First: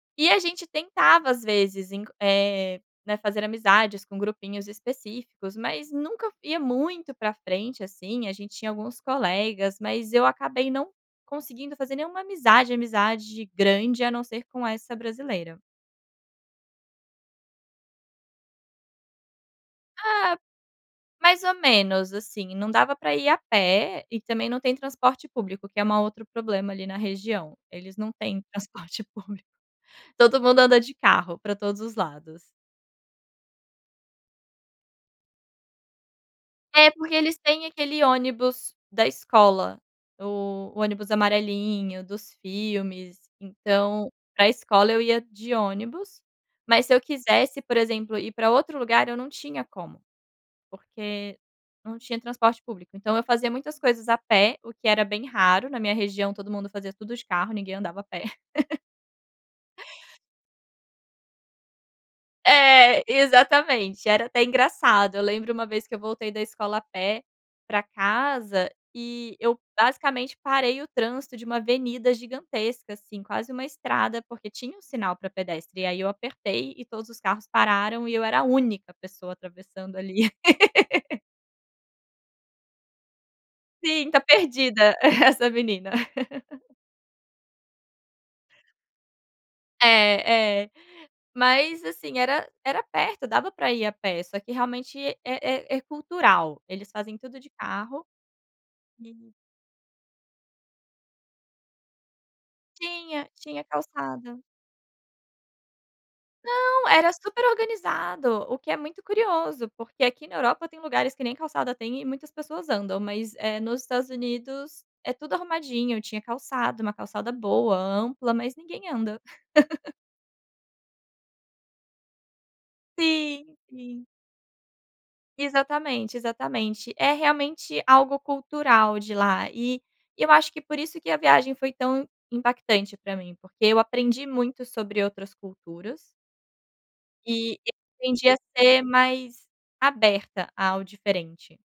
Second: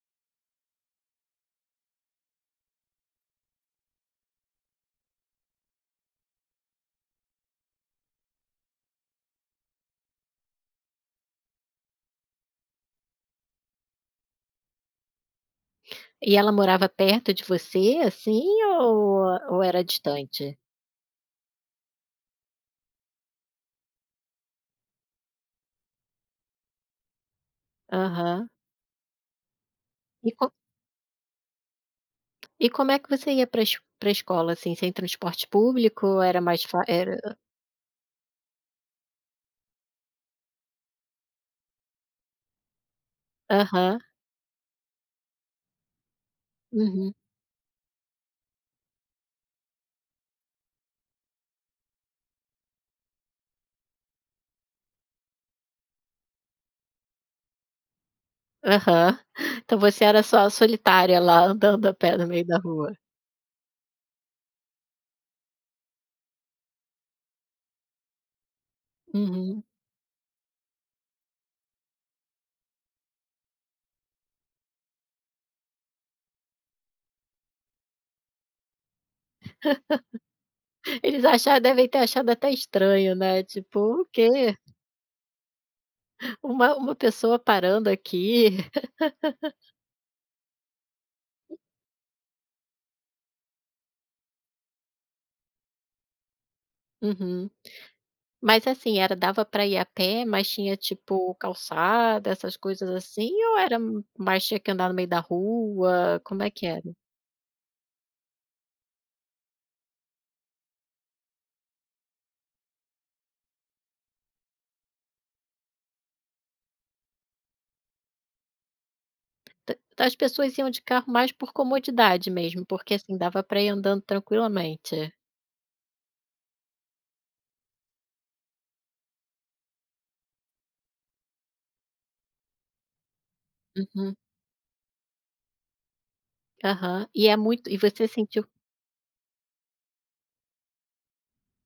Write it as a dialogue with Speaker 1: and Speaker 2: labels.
Speaker 1: E a gente tentava às vezes enc eh, né, fazer amizades com grupinhos específicos, mas nunca ia muito para frente, assim, a gente tinha alguns colegas, mas eu acabei não conseguindo fazer nenhuma amizade, amizade grande a não ser com essa brasileira.
Speaker 2: E ela morava perto de você, assim, ou ou era
Speaker 1: Ah.
Speaker 2: distante?
Speaker 1: Mais ou menos, assim, não dava para ir a pé e também não tem transporte público que é ma um outro problema ali na região, eles não têm
Speaker 2: Aham.
Speaker 1: transporte público.
Speaker 2: E
Speaker 1: Todo
Speaker 2: co...
Speaker 1: mundo anda de carro para todos os lados.
Speaker 2: E como é que você ia para para escola, assim, sem transporte público, era mais fá
Speaker 1: É porque
Speaker 2: era
Speaker 1: eles têm aquele ônibus da escola, o ônibus amarelinho dos filmes,
Speaker 2: Aham.
Speaker 1: então para escola eu ia de ônibus, mas se eu
Speaker 2: Uhum.
Speaker 1: quisesse, por exemplo, ir para outro lugar eu não tinha como. Porque não tinha transporte público, então eu fazia muitas coisas a pé, o que era bem raro na minha região todo mundo fazia tudo de carro, ninguém andava a pé.
Speaker 2: Aham. Então você era só solitária lá andando a pé no meio da rua.
Speaker 1: É, exatamente, era até engraçado, eu lembro uma vez que eu voltei da escola a pé para casa, e eu
Speaker 2: Uhum.
Speaker 1: basicamente parei o trânsito de uma avenida gigantesca, assim, quase uma estrada, porque tinha um sinal para pedestre, e aí eu apertei e todos os carros pararam e eu era a única pessoa atravessando ali.
Speaker 2: Eles acharam devem ter achado até estranho, né, tipo: "O
Speaker 1: Sim, tá
Speaker 2: quê?"
Speaker 1: perdida essa menina.
Speaker 2: Uma uma pessoa parando aqui.
Speaker 1: É é, mas assim era era perto dava para ir a pé, só que realmente é é é cultural, eles fazem tudo
Speaker 2: Uhum.
Speaker 1: de carro,
Speaker 2: Mas assim era
Speaker 1: e
Speaker 2: dava para ir a pé mas tinha tipo calçada, essas coisas
Speaker 1: Tinha,
Speaker 2: assim ou
Speaker 1: tinha
Speaker 2: era
Speaker 1: calçada.
Speaker 2: mais tinha que andar no meio da rua, como é que
Speaker 1: Não,
Speaker 2: era?
Speaker 1: era super organizado, o que é muito curioso, porque aqui na Europa tem lugares que nem calçada tem e muitas pessoas andam, mas eh, nos Estados Unidos é tudo arrumadinho, tinha calçada, uma calçada boa, ampla mas ninguém anda.
Speaker 2: Então as pessoas iam de carro mais por comodidade mesmo, porque, assim, dava
Speaker 1: Sim,
Speaker 2: para ir andando
Speaker 1: sim.
Speaker 2: tranquilamente.
Speaker 1: Exatamente, exatamente, é realmente algo cultural de lá, e eu acho que por isso que a viagem foi tão impactante para mim, porque eu
Speaker 2: Uhum.
Speaker 1: aprendi muito sobre outras culturas.
Speaker 2: Aham, e é
Speaker 1: E
Speaker 2: muito e você
Speaker 1: aprendi a
Speaker 2: sentiu
Speaker 1: ser mais aberta ao diferente.